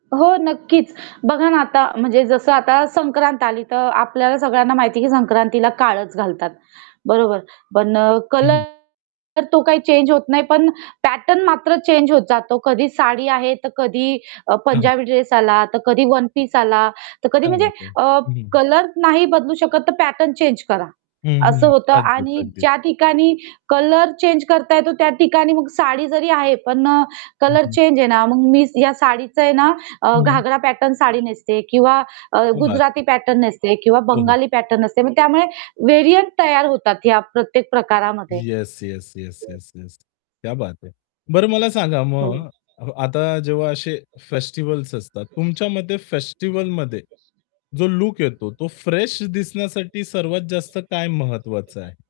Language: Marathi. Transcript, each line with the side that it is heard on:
right: हो नक्कीच. बघा ना आता म्हणजे जसं आता संक्रांत आली, तर आपल्याला सगळ्यांना माहिती आहे की संक्रांतीला काळंच घालतात. बरोबर. पण
left: हं,
right: कलर
left: हं.
right: तर तो काही चेंज होत नाही पण पॅटर्न मात्र चेंज होत जातो. कधी साडी आहे, तर कधी अ,
left: हां, हां.
right: पंजाबी ड्रेस आला, तर कधी वन पीस आला, तर कधी
left: क्या
right: म्हणजे
left: बात है!
right: अ,
left: हं, हं.
right: कलर नाही बदलू शकत तर पॅटर्न चेंज करा.
left: हं,
right: असं
left: हं.
right: होतं
left: अगदीच,
right: आणि
left: अगदीच.
right: ज्या ठिकाणी कलर चेंज करता येतो, त्या ठिकाणी मग साडी जरी आहे, पण अ,
left: हं,
right: कलर
left: हं.
right: चेंज आहे ना. मग मी या साडीचं आहे ना अ,
left: हं, हं.
right: घागरा पॅटर्न साडी नेसते किंवा अ,
left: क्या बात
right: गुजराती
left: है.
right: पॅटर्न नेसते किंवा
left: हो, हो.
right: बंगाली पॅटर्न नेसते. मग त्यामुळे व्हेरियंट तयार होतात या प्रत्येक प्रकारामध्ये.
left: Yes, yes, yes, yes, yes, क्या बात है. बरं मला सांगा
right: हो.
left: मग, आता जेव्हा असे फेस्टिव्हल्स असतात. तुमच्या मते फेस्टिव्हलमध्ये जो लूक येतो तो फ्रेश दिसण्यासाठी सर्वात जास्त काय महत्वाचं आहे?